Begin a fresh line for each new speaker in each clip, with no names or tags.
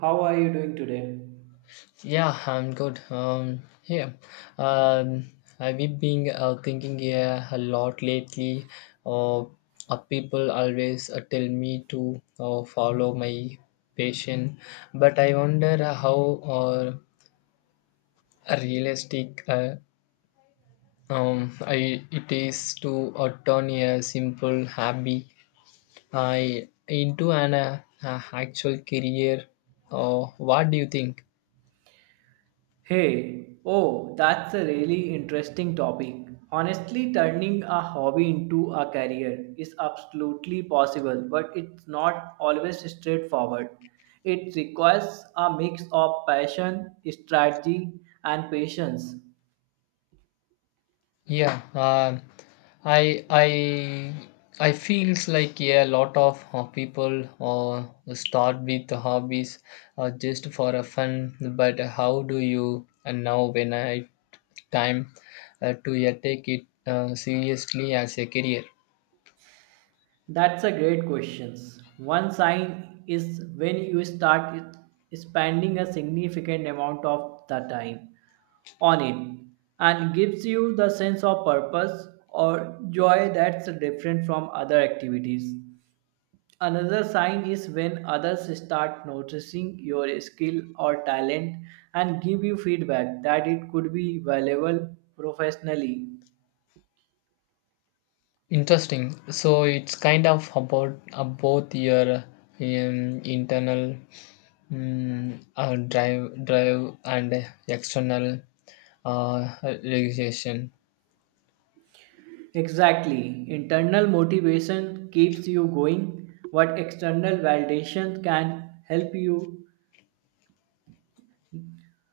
How are you doing today?
Yeah, I'm good. Yeah, um, I've been thinking, yeah, a lot lately. Uh, People always tell me to follow my passion, but I wonder how realistic it is to turn a simple hobby uh, into an actual career. What do you think?
Hey, oh, that's a really interesting topic. Honestly, turning a hobby into a career is absolutely possible, but it's not always straightforward. It requires a mix of passion, strategy, and patience.
Yeah, um, I I I feels like, yeah, a lot of people start with the hobbies just for a fun. But how do you now when I time to, yeah, take it seriously as a career?
That's a great question. One sign is when you start it- spending a significant amount of the time on it and gives you the sense of purpose or joy that's different from other activities. Another sign is when others start noticing your skill or talent and give you feedback that it could be valuable professionally.
Interesting. So it's kind of about both your internal drive and external realization.
Exactly. Internal motivation keeps you going, but external validation can help you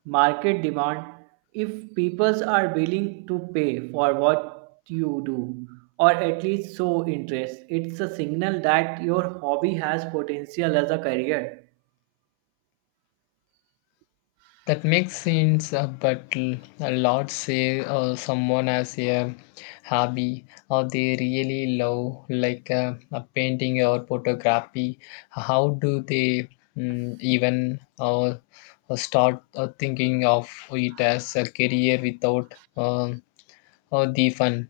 market demand if people are willing to pay for what you do or at least show interest. It's a signal that your hobby has potential as a career.
That makes sense, but a lot say someone has a hobby or they really love, like a painting or photography. How do they even start thinking of it as a career without the fun?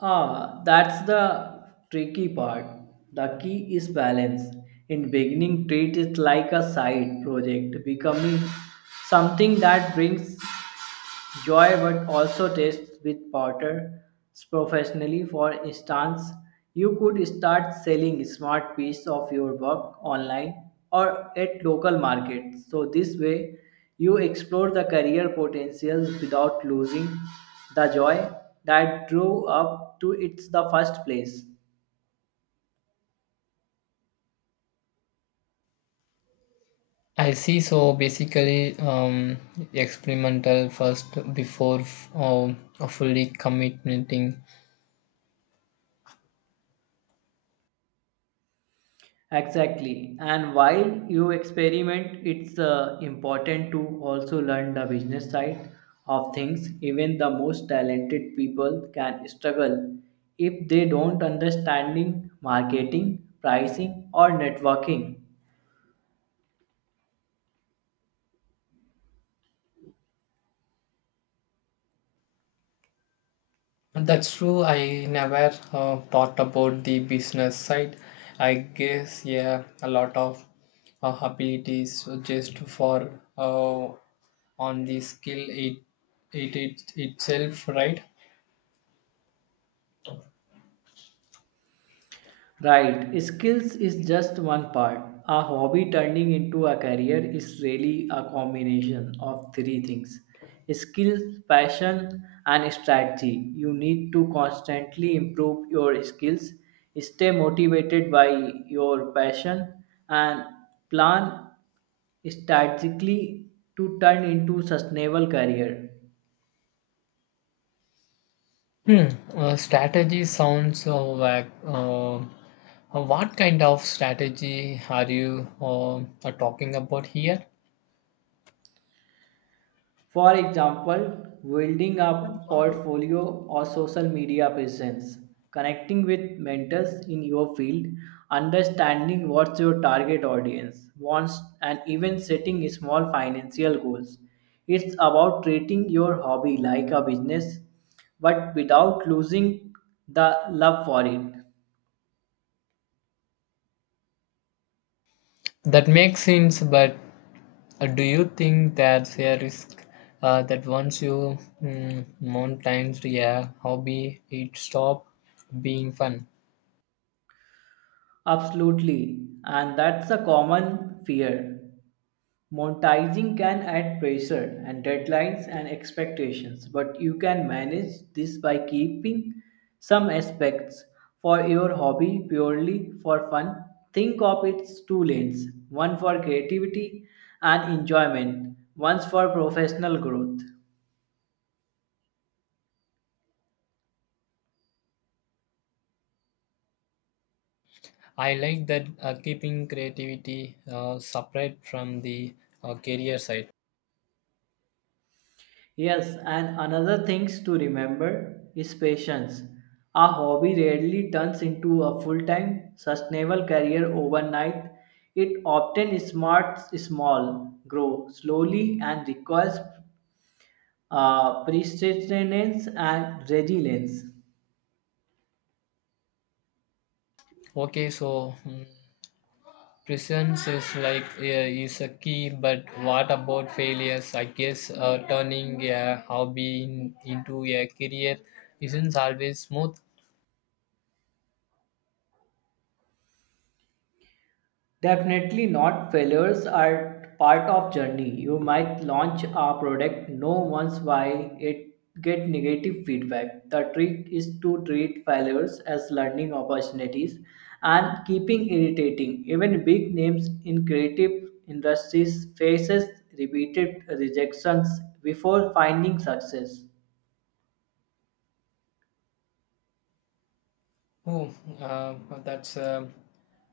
Ah, that's the tricky part. The key is balance. In beginning, treat it like a side project, becoming something that brings joy would also test with partners professionally. For instance, you could start selling smart piece of your work online or at local markets. So this way, you explore the career potentials without losing the joy that drew up to it the first place.
I see. So basically, experimental first before fully committing.
Exactly. And while you experiment, it's important to also learn the business side of things. Even the most talented people can struggle if they don't understanding marketing, pricing or networking.
That's true. I never thought about the business side. I guess, yeah, a lot of abilities just for uh, on the skill it, it it itself, right?
Right, skills is just one part. A hobby turning into a career is really a combination of three things: skills, passion, and strategy. You need to constantly improve your skills, stay motivated by your passion, and plan strategically to turn into sustainable career.
Hmm. Strategy sounds vague. What kind of strategy are you are talking about here?
For example, building a portfolio or social media presence, connecting with mentors in your field, understanding what your target audience wants, and even setting small financial goals. It's about treating your hobby like a business but without losing the love for it.
That makes sense, but do you think there's a risk that once you monetize a hobby, it stop being fun?
Absolutely, and that's a common fear. Monetizing can add pressure and deadlines and expectations, but you can manage this by keeping some aspects for your hobby purely for fun. Think of its two lanes: one for creativity and enjoyment, one for professional growth.
I like that, keeping creativity separate from the career side.
Yes, and another things to remember is patience. A hobby rarely turns into a full-time, sustainable career overnight. It often smarts small, grow slowly, and requires perseverance and resilience.
Okay, so, presence is like is a key, but what about failures? I guess turning a hobby into a career isn't always smooth.
Definitely not. Failures are part of journey. You might launch a product, no once why it get negative feedback. The trick is to treat failures as learning opportunities and keeping irritating. Even big names in creative industries faces repeated rejections before finding success.
Oh, uh, that's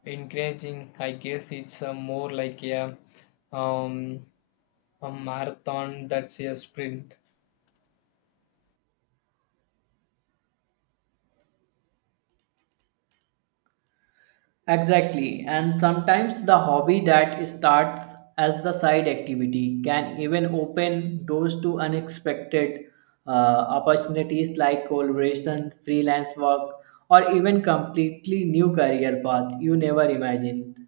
encouraging. I guess it's more like um, a marathon that's a sprint.
Exactly, and sometimes the hobby that starts as the side activity can even open doors to unexpected opportunities like collaboration, freelance work, or even completely new career path you never imagined.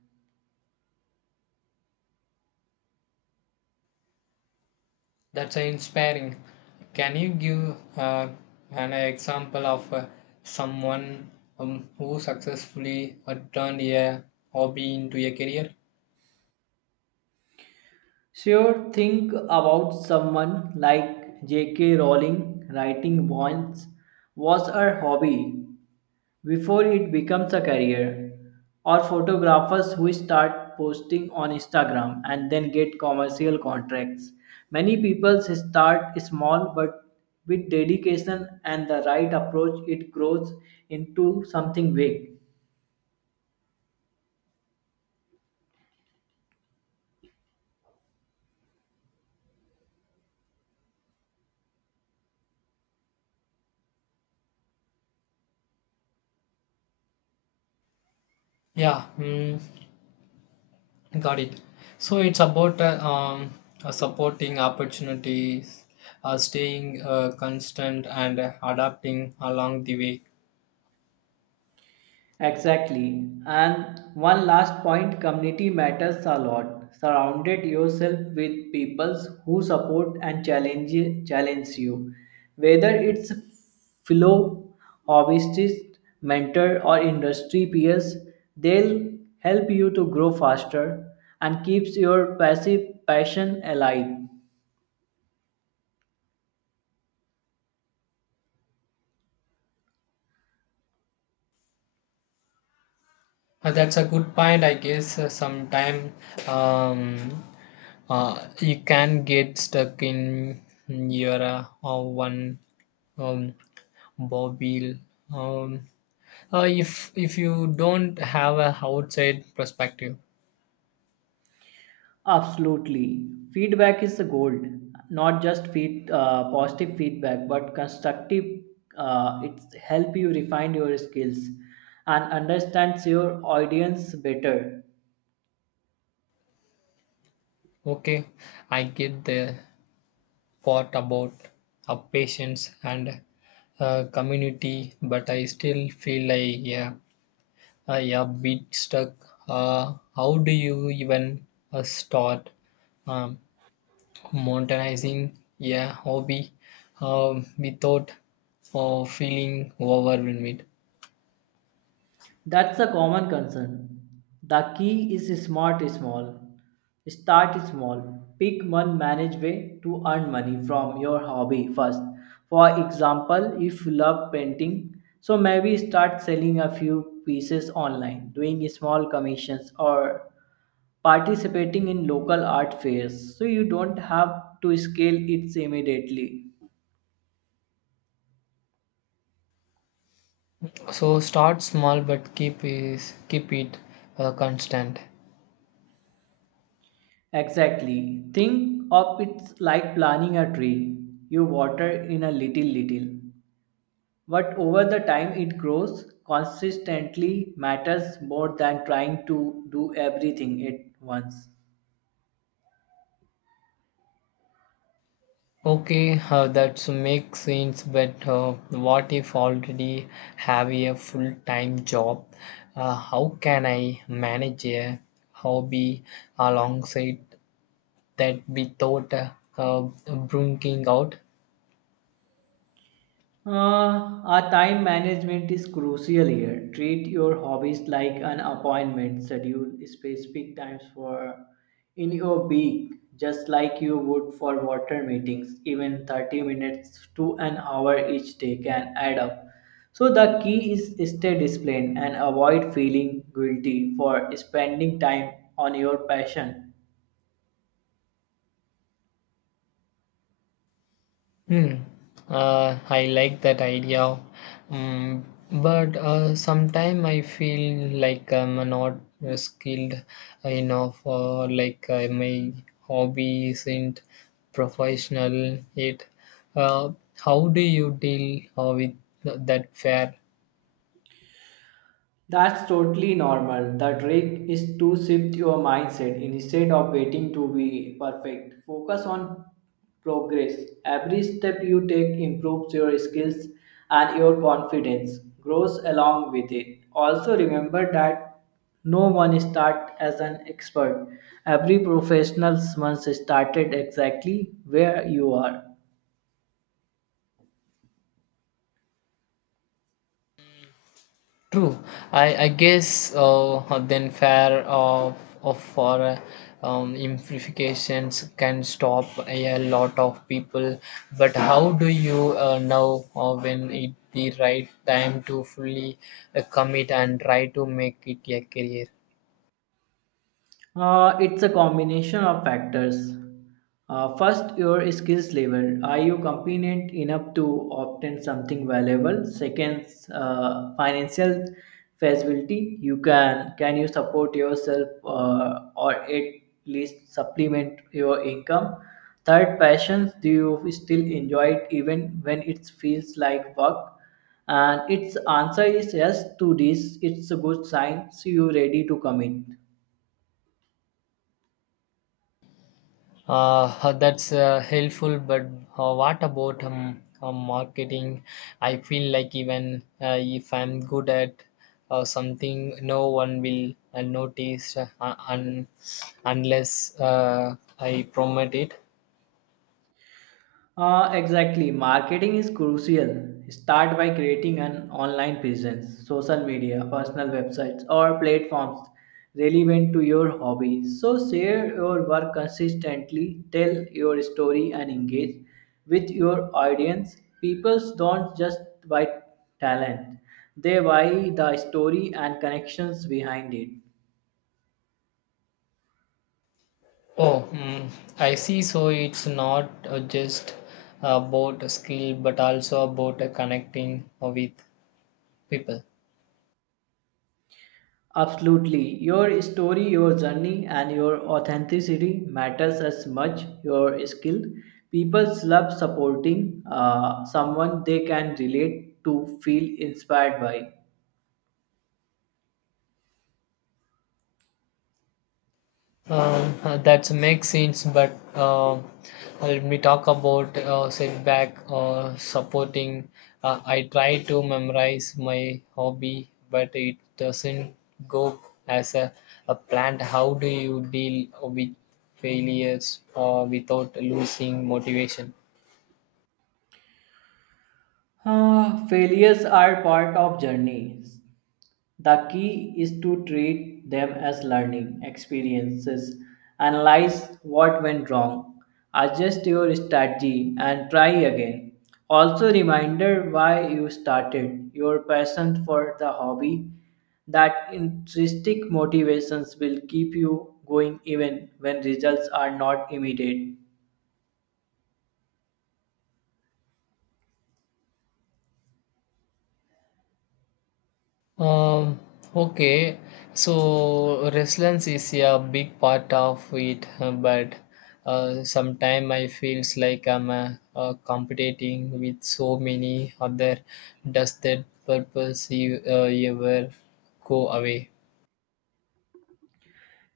That's inspiring. Can you give an example of someone who successfully turned a hobby into a career?
Sure, think about someone like J.K. Rowling writing once was her hobby, before it becomes a career, or photographers who start posting on instagram and then get commercial contracts. Many people start small, but with dedication and the right approach it grows into something big.
Yeah. Got it. So it's about supporting opportunities, staying constant, and adapting along the way.
Exactly. And one last point: community matters a lot. Surrounded yourself with people who support and challenge you. Whether it's fellow hobbyists, mentor, or industry peers, they'll help you to grow faster and keeps your passive passion alive.
That's a good point, I guess. Sometime, um, you can get stuck in your one um, bobble, um, if you don't have a outside perspective.
Absolutely. Feedback is the gold, not just positive feedback, but constructive. It help you refine your skills and understands your audience better.
Okay, I get the what about a patients and community, but I still feel like, yeah, I a bit stuck. How do you even start um, monetizing, yeah, hobby without feeling overwhelmed?
That's a common concern. The key is smart small. Start small. Pick one manage way to earn money from your hobby first. For example, if you love painting, so maybe start selling a few pieces online, doing small commissions or participating in local art fairs so you don't have to scale it immediately.
So start small, but keep it constant.
Exactly. Think of it like planting a tree. You water in a little, but over the time it grows. Consistently matters more than trying to do everything at once.
Okay, that makes sense, but what if already have a full-time job? How can I manage a hobby alongside that without uh, bringing out.
Our time management is crucial here. Treat your hobbies like an appointment. Schedule specific times for in your week, just like you would for water meetings. Even 30 minutes to an hour each day can add up. So the key is stay disciplined and avoid feeling guilty for spending time on your passion.
Hmm. I like that idea, mm, but sometimes I feel like I'm not skilled enough, or like my hobby isn't professional yet. Uh, how do you deal with that fear?
That's totally normal. The trick is to shift your mindset instead of waiting to be perfect. Focus on progress. Every step you take improves your skills and your confidence grows along with it. Also, remember that no one starts as an expert. Every professional once started exactly where you are.
True. I guess then fear of for amplifications can stop a lot of people. But how do you know when it the right time to fully commit and try to make it a career?
It's a combination of factors. First, your skills level. Are you competent enough to obtain something valuable? Second, financial feasibility. You can you support yourself or at least supplement your income? Third, passions. Do you still enjoy it even when it feels like work? And its answer is yes to this. It's a good sign. So you ready to commit.
That's helpful, but what about marketing? I feel like even if I'm good at something, no one will notice unless I promote it.
Exactly. Marketing is crucial. Start by creating an online presence, social media, personal websites, or platforms relevant to your hobby. So, share your work consistently, tell your story, and engage with your audience. People don't just buy talent, they buy the story and connections behind it.
Oh, I see. So it's not just about a skill, but also about connecting with people.
Absolutely. Your story, your journey, and your authenticity matters as much your skill. People love supporting someone they can relate to, feel inspired by.
That's makes sense, but let me talk about setback or supporting. I try to memorize my hobby, but it doesn't go as a plan. How do you deal with failures or without losing motivation?
Ah, failures are part of journey. The key is to treat them as learning experiences. Analyze what went wrong, adjust your strategy, and try again. Also, reminder why you started, your passion for the hobby. That intrinsic motivations will keep you going even when results are not immediate.
Um, okay, so resilience is a big part of it, but sometimes I feels like I'm competing with so many other. Does that purpose you, ever go away?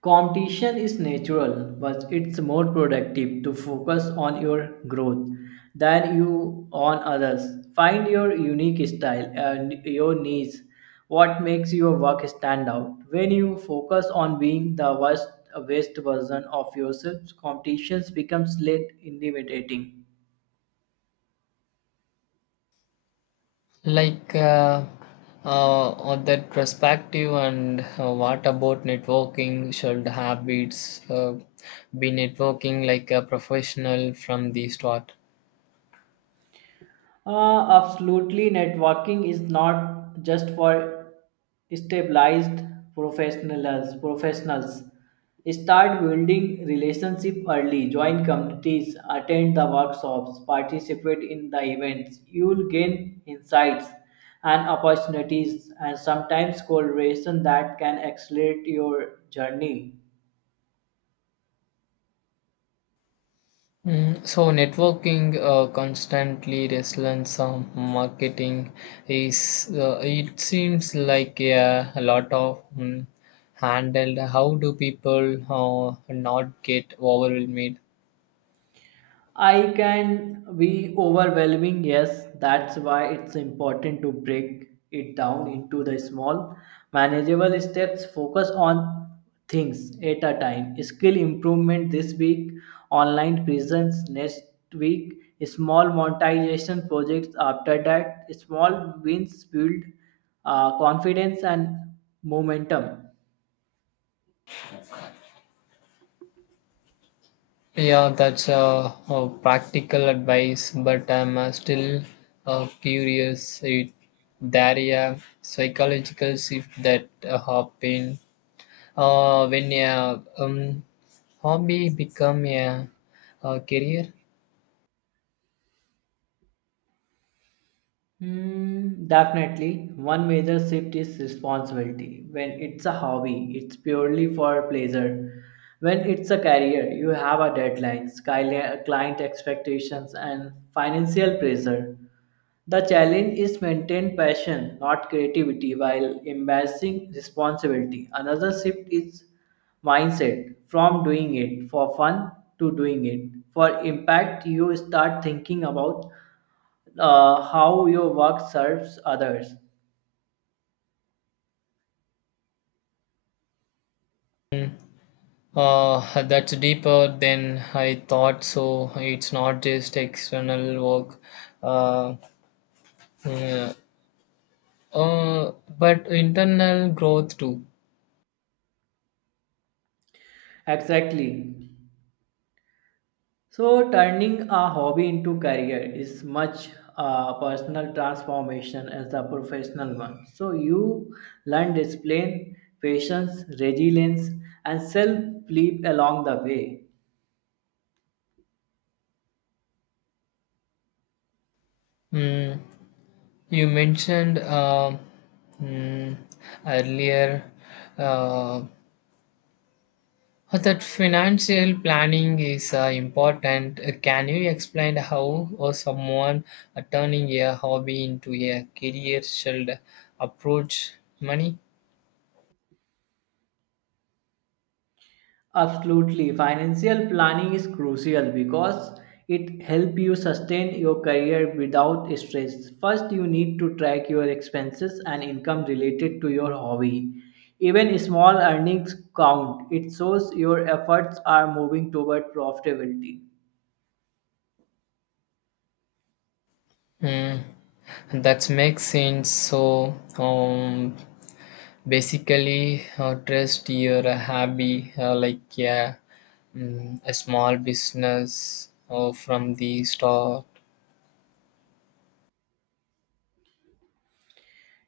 Competition is natural, but it's more productive to focus on your growth than you on others. Find your unique style and your niche. What makes your work stand out? When you focus on being the best version of yourself, competitions becomes less intimidating.
Like on that perspective, and what about networking? Should habits be networking like a professional from the start?
Absolutely, networking is not just for stabilized professionals. Professionals start building relationship early, join communities, attend the workshops, participate in the events. You'll gain insights and opportunities, and sometimes collaboration that can accelerate your journey.
So networking constantly restless on marketing is, it seems like, yeah, a lot of handled. How do people not get overwhelmed?
I can be overwhelming, yes. That's why it's important to break it down into the small, manageable steps. Focus on things at a time. Skill improvement this week, online presence next week, small monetization projects after that. Small wins build confidence and momentum.
Yeah, that's a practical advice, but I'm still curious, there a psychological shift that happened when a hobby become a career.
Mm, definitely. One major shift is responsibility. When it's a hobby, it's purely for pleasure. When it's a career, you have a deadline, skyli- client expectations, and financial pressure. The challenge is maintain passion, not creativity, while embracing responsibility. Another shift is mindset from doing it for fun to doing it for impact. You start thinking about how your work serves others.
That's deeper than I thought. So it's not just external work, uh, uh, uh, but internal growth too.
Exactly. So turning a hobby into career is much a personal transformation as a professional one. So you learn discipline, patience, resilience, and self-belief along the way.
Mm, you mentioned, mm, earlier, Uh, that financial planning is important. Can you explain how someone turning a hobby into a career should approach money?
Absolutely. Financial planning is crucial because it helps you sustain your career without stress. First, you need to track your expenses and income related to your hobby. Even small earnings count. It shows your efforts are moving toward profitability.
Mm, that makes sense. So, basically, trust your hobby like, yeah, a small business from the start.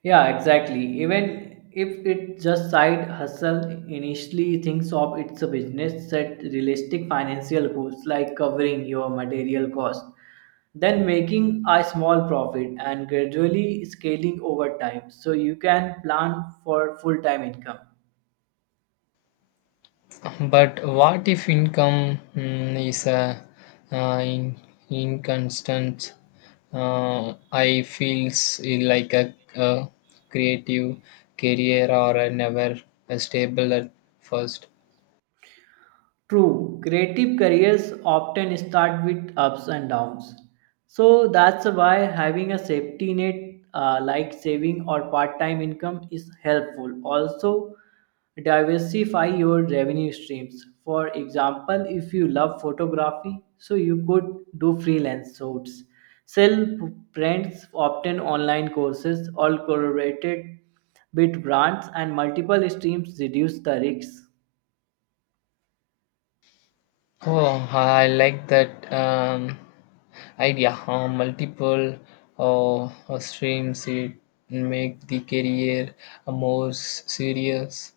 Yeah, exactly. Even if it just side hustle, initially thinks of it's a business, set realistic financial goals like covering your material cost, then making a small profit and gradually scaling over time so you can plan for full-time income.
But what if income is a uh, in, inconstant? I feels like a creative career or a never a stable at first.
True, creative careers often start with ups and downs. So that's why having a safety net like saving or part time income is helpful. Also, diversify your revenue streams. For example, if you love photography, so you could do freelance shoots, sell prints, obtain online courses, all collaborated with brands, and multiple streams reduce the risks.
Oh, I like that idea. Multiple streams it make the career more serious.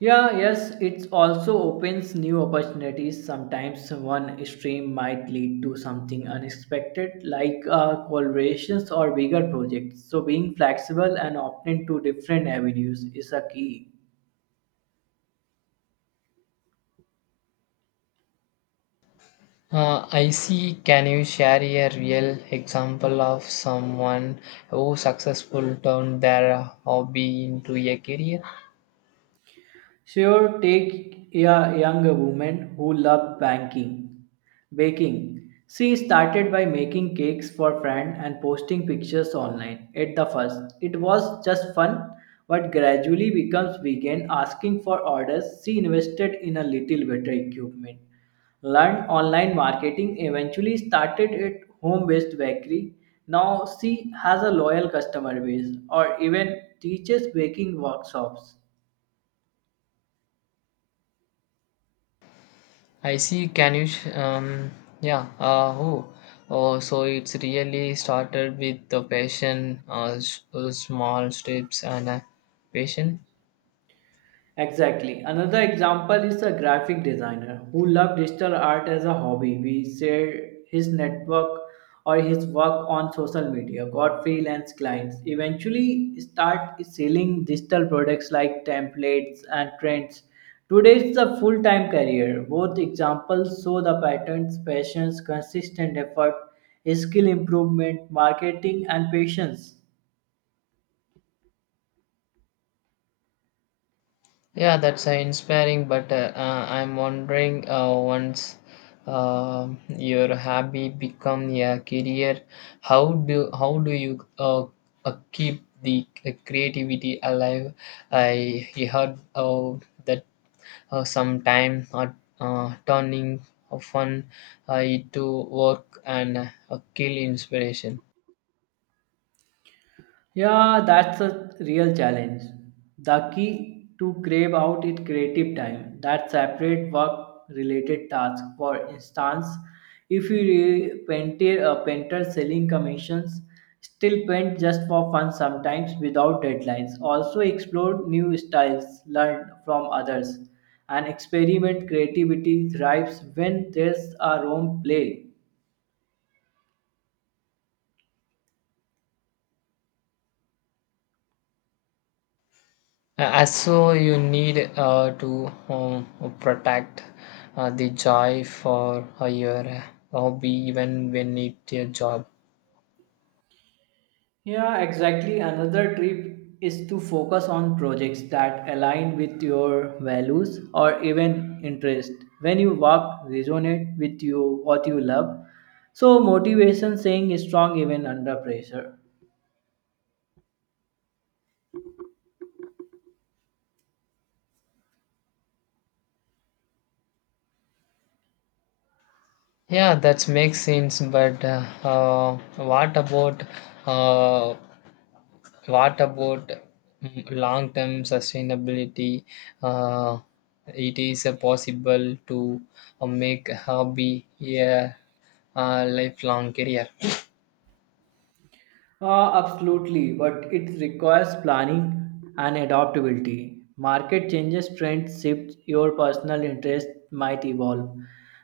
Yeah, yes, it also opens new opportunities. Sometimes one stream might lead to something unexpected, like collaborations or bigger projects. So, being flexible and open to different avenues is a key.
I see. Can you share a real example of someone who successful turned their hobby into a career?
Sure, take a young woman who loved baking. She started by making cakes for friends and posting pictures online. At the first, it was just fun, but gradually becomes began asking for orders. She invested in a little better equipment, learned online marketing, eventually started at home-based bakery. Now she has a loyal customer base or even teaches baking workshops.
I see. Can you? Yeah. Who? Oh, so it's really started with the passion, small steps, and passion.
Exactly. Another example is a graphic designer who loved digital art as a hobby. We shared his network or his work on social media, got freelance clients, eventually start selling digital products like templates and trends. Today it's a full-time career. Both examples show the patterns: passions, consistent effort, skill improvement, marketing and patience.
Yeah, that's inspiring, but I'm wondering once your hobby become a career, how do you keep the creativity alive? I heard that sometime turning fun into work and kill inspiration.
Yeah, that's a real challenge. The key to crave out it creative time, that separate work related task. For instance, if you painter selling commissions, still paint just for fun sometimes without deadlines. Also explore new styles, learn from others, and experiment creativity thrives when there's a room play.
So you need to protect the joy for your hobby even when it's your job.
Yeah, exactly. Another trip is to focus on projects that align with your values or even interest. When you work, resonate with you what you love. So motivation staying strong even under pressure.
Yeah, that makes sense. But what about uh, what about long term sustainability? Uh, it is possible to make hobby a lifelong career.
Absolutely, but it requires planning and adaptability. Market changes, trends shift, your personal interest might evolve.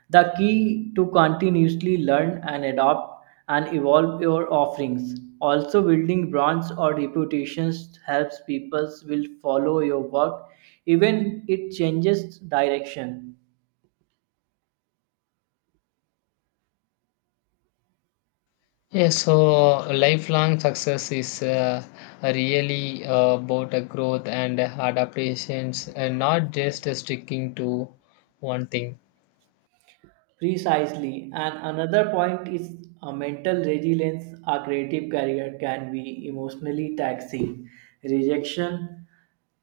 The key to continuously learn and adapt and evolve your offerings. Also, building brands or reputations helps people will follow your work even it changes direction.
Yeah, so lifelong success is really about a growth and adaptations and not just sticking to one thing.
Precisely. And another point is a mental resilience. A creative career can be emotionally taxing. Rejection,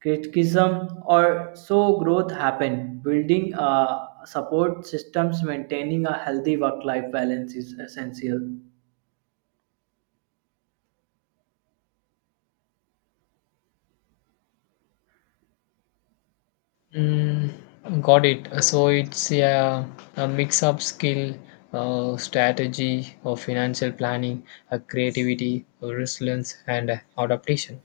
criticism, or so growth happen. Building a support systems, maintaining a healthy work-life balance is essential.
Mm, got it. So it's a mix of skill, strategy, or financial planning, creativity, resilience, and adaptation.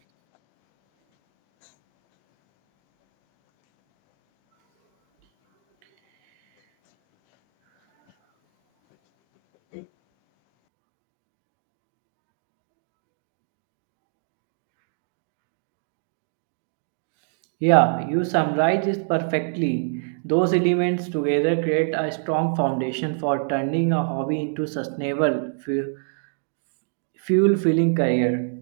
Yeah, you summarize it perfectly. Those elements together create a strong foundation for turning a hobby into sustainable, fuel-filling career.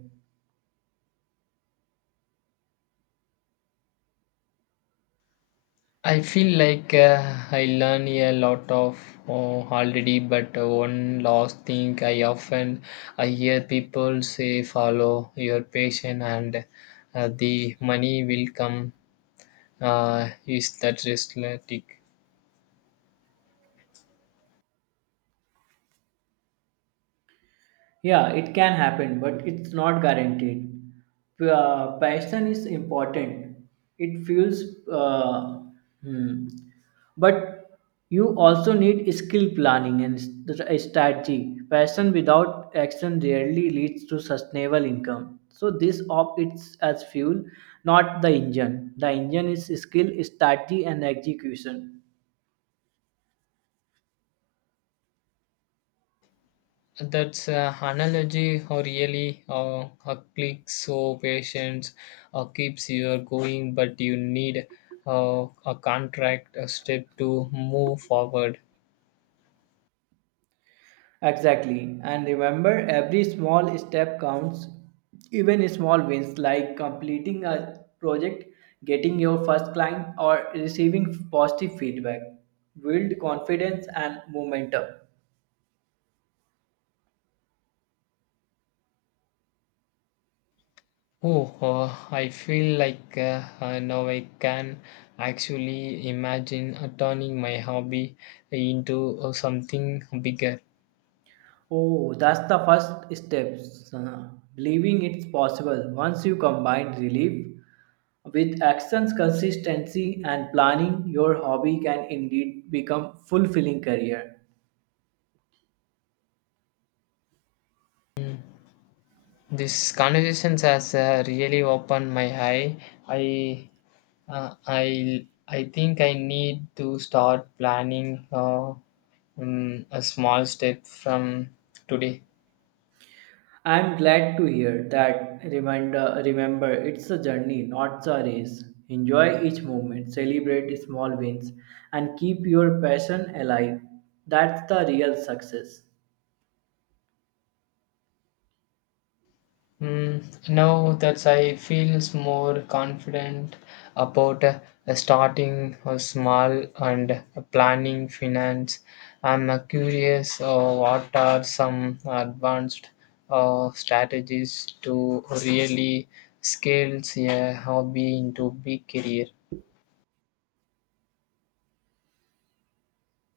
I feel like I learn a lot of already, but one last thing I hear people say follow your passion and the money will come. Is that realistic?
Yeah, it can happen, but it's not guaranteed. Passion is important. It fuels, uh, hmm. but you also need skill planning and strategy. Passion without action rarely leads to sustainable income. So this op it's as fuel, not the engine. The engine is skill, strategy, and execution.
That's analogy or really a click, so patience keeps you going, but you need a contract a step to move forward.
Exactly. And remember, every small step counts, even small wins like completing a project, getting your first client, or receiving positive feedback build confidence and momentum.
Oh, I feel like now I can actually imagine turning my hobby into something bigger.
Oh, that's the first step. uh, Believing it's possible. Once you combine relief with actions, consistency, and planning, your hobby can indeed become fulfilling career.
This conversations has really opened my eye. I I think I need to start planning a small step from today.
I'm glad to hear that. Reminder, remember, it's a journey, not a race. Enjoy each moment, celebrate small wins, and keep your passion alive. That's the real success.
Now that I feels more confident about starting small and planning finance, I'm curious, what are some advanced strategies to really scale a hobby into big career.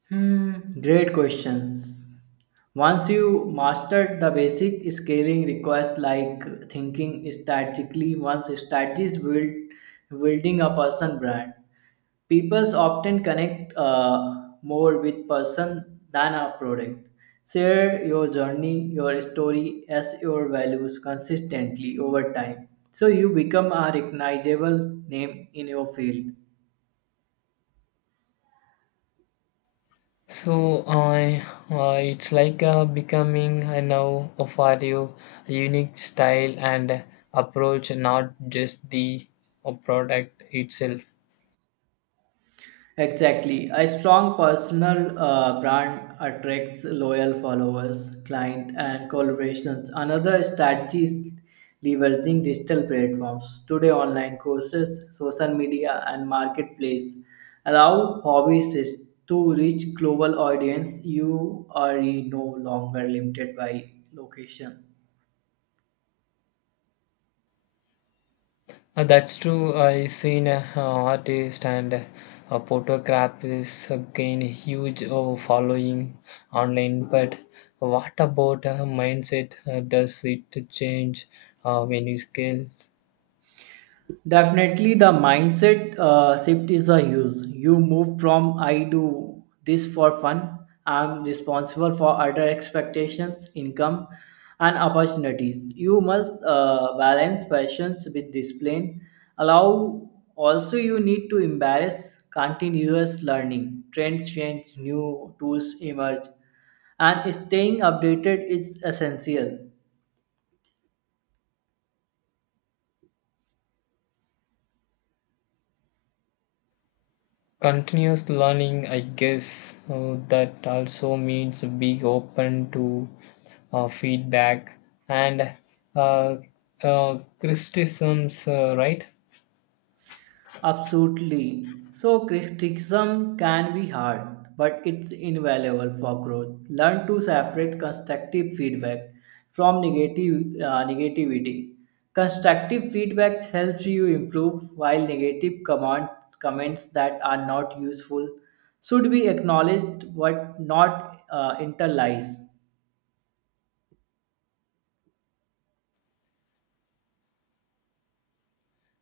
Hmm, great questions. Once you mastered the basic scaling request like thinking strategically, once strategies build building a person brand, people often connect more with person than a product. Share your journey, your story as your values consistently over time. So you become a recognizable name in your field.
So I, it's like becoming now for you a unique style and approach, not just the product itself.
Exactly. A strong personal brand attracts loyal followers, client, and collaborations. Another strategy is leveraging digital platforms. Today, online courses, social media, and marketplace allow hobbyists to reach global audience. You are no longer limited by location.
That's true. I seen artist and photographers gain huge following online. But what about mindset? Does it change when you scale?
Definitely, the mindset shift is a huge. You move from I do this for fun, I'm responsible for other expectations, income, and opportunities. You must balance passions with discipline. Allow also, you need to embrace continuous learning. Trends change, new tools emerge, and staying updated is essential.
Continuous learning, I guess that also means being open to feedback and uh, criticisms, right?
Absolutely. So, criticism can be hard, but it's invaluable for growth. Learn to separate constructive feedback from negative negativity. Constructive feedback helps you improve, while negative comments that are not useful should be acknowledged but not internalized.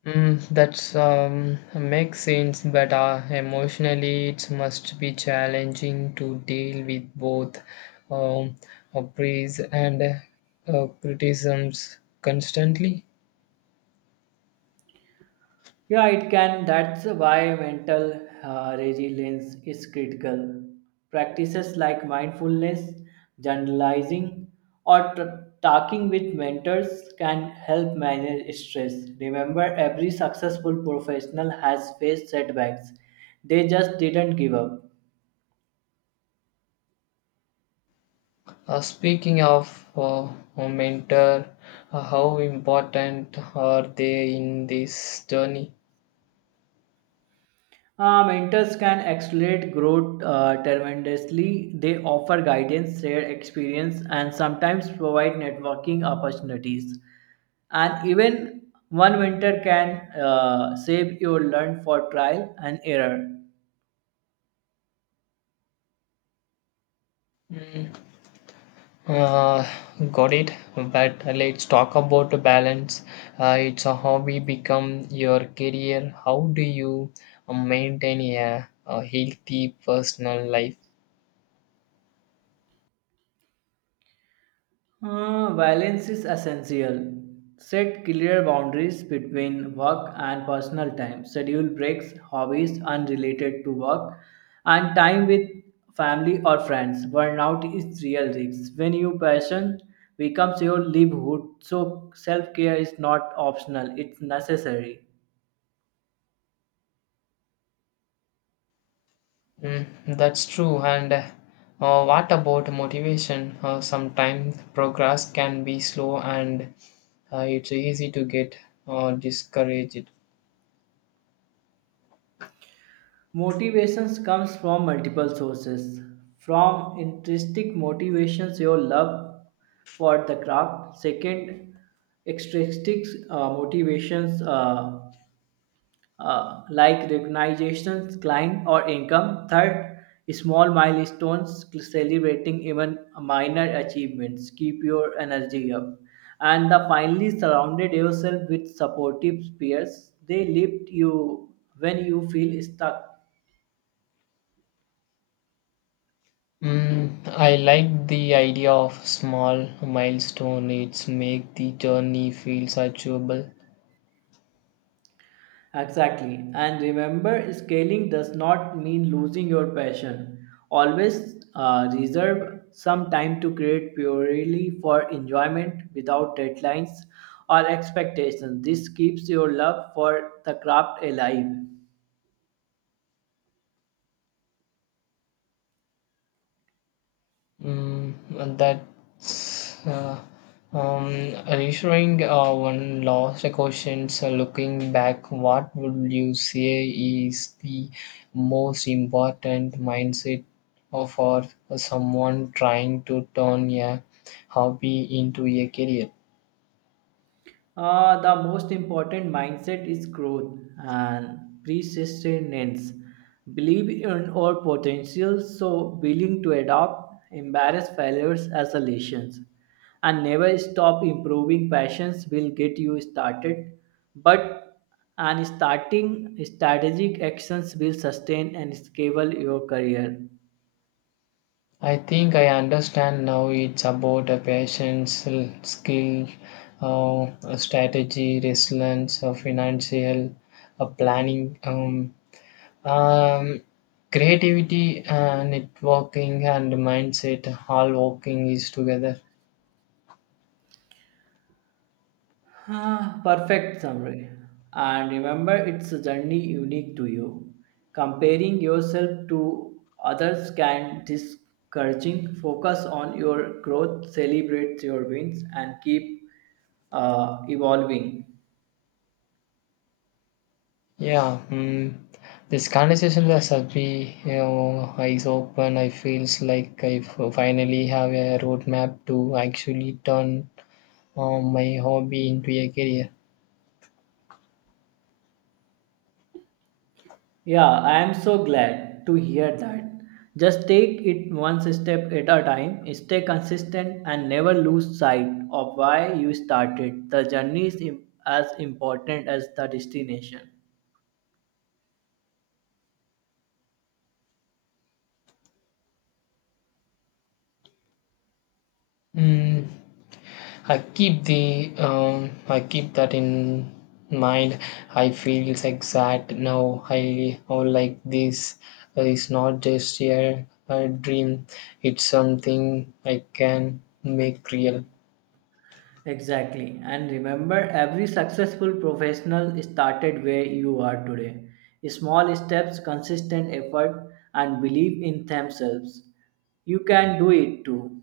That's makes sense, but emotionally it must be challenging to deal with both um, praise and criticisms constantly.
Yeah, it can. That's why mental resilience is critical. Practices like mindfulness, journalizing, or talking with mentors can help manage stress. Remember, every successful professional has faced setbacks, they just didn't give up.
Speaking of mentor, how important are they in this journey?
Mentors can accelerate growth tremendously. They offer guidance, share experience, and sometimes provide networking opportunities. And even one mentor can save your learn for trial and error.
Mm, Uh, got it. But let's talk about the balance. It's a hobby become your career. How do you maintain a healthy personal life?
Balance is essential. Set clear boundaries between work and personal time. Schedule breaks, hobbies unrelated to work, and time with family or friends. Burnout is real risk. When your passion becomes your livelihood, so self care is not optional, it's necessary.
Mm, that's true. And what about motivation? Sometimes progress can be slow and it's easy to get discouraged.
Motivations comes from multiple sources. From intrinsic motivations, your love for the craft. Second, extrinsic motivations like recognitions, client or income. Third, small milestones, celebrating even minor achievements. Keep your energy up. And the finally, surrounded yourself with supportive peers. They lift you when you feel stuck.
I like the idea of small milestone. It's make the journey feels achievable.
Exactly. And remember, scaling does not mean losing your passion. Always reserve some time to create purely for enjoyment without deadlines or expectations. This keeps your love for the craft alive.
Mm, and that's um, reassuring. One last question. So looking back, what would you say is the most important mindset for someone trying to turn a hobby into a career?
The most important mindset is growth and persistence. Believe in our potential, so willing to adopt, embrace failures as a lessons, and never stop improving. Passions will get you started, but and starting strategic actions will sustain and scale your career.
I think I understand now it's about a patience, skill, strategy, resilience, financial planning, Um, Um, creativity, networking, and mindset all working is together.
Ah, perfect summary. And remember, it's a journey unique to you. Comparing yourself to others can discouraging. Focus on your growth, celebrate your wins, and keep evolving.
Yeah, this conversation was happy, you know, eyes open. I feels like finally have a roadmap to actually turn my hobby into a career.
Yeah, I am so glad to hear that. Just take it one step at a time, stay consistent, and never lose sight of why you started. The journey is as important as the destination.
Mm, I keep the I keep that in mind. I feel exact now. I how like this is not just a dream. It's something I can make real.
Exactly. And remember, every successful professional started where you are today. Small steps, consistent effort, and belief in themselves. You can do it too.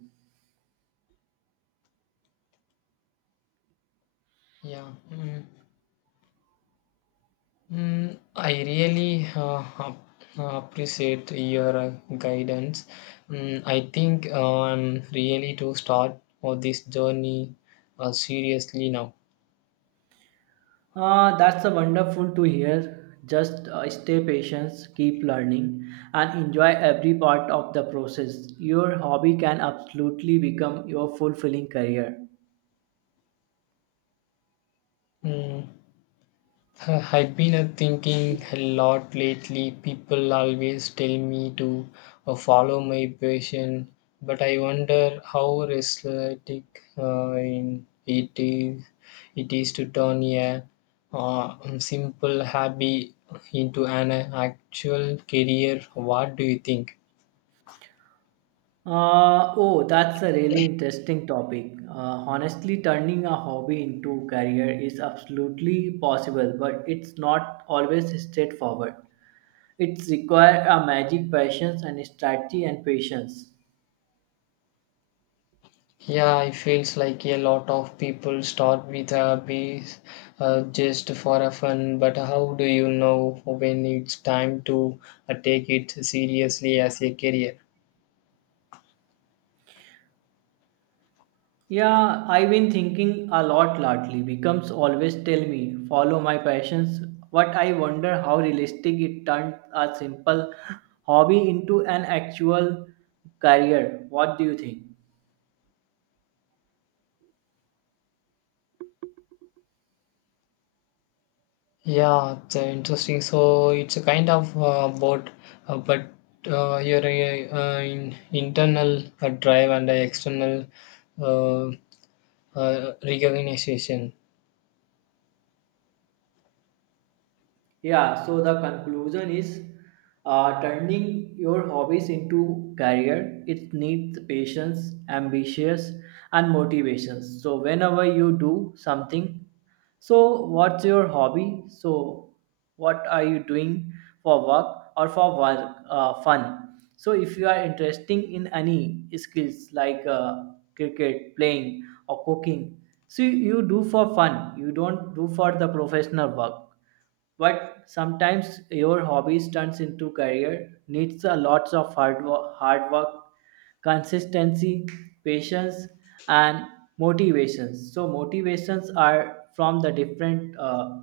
Yeah. Mm. I really appreciate your guidance. I think I'm really to start for this journey seriously now.
Ah, that's a wonderful to hear. Just stay patient, keep learning, and enjoy every part of the process. Your hobby can absolutely become your fulfilling career.
Mm. I've been thinking a lot lately. People always tell me to follow my passion, but I wonder how realistic in it is to turn a simple hobby into an actual career. What do you think?
Oh, that's a really interesting topic. Honestly, turning a hobby into career is absolutely possible, but it's not always straightforward. It requires a magic passion and strategy and patience.
Yeah, it feels like a lot of people start with a piece just for a fun, but how do you know when it's time to take it seriously as a career?
Yeah, I've been thinking a lot lately. Becomes always tell me, follow my passions. What I wonder how realistic it turned a simple hobby into an actual career. What do you think?
Yeah, it's interesting. So it's a kind of both, but your internal drive and the external uh, recognition.
Yeah, so the conclusion is turning your hobbies into career. It needs patience, ambitious, and motivation. So whenever you do something, so what's your hobby? So what are you doing for work or for work fun? So if you are interested in any skills like cricket, playing, or cooking, so you do for fun. You don't do for the professional work but sometimes your hobbies turns into career needs a lots of hard work, hard work, consistency, patience, and motivations. So motivations are from the different uh,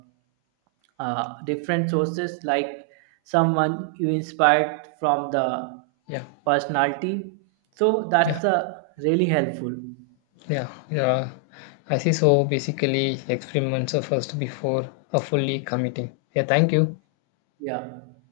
uh, different sources like someone you inspired from the
Yeah,
personality. So
yeah.
that's really helpful.
Yeah, yeah. I see. So basically, experiments are first before fully committing. Yeah, thank you.
Yeah.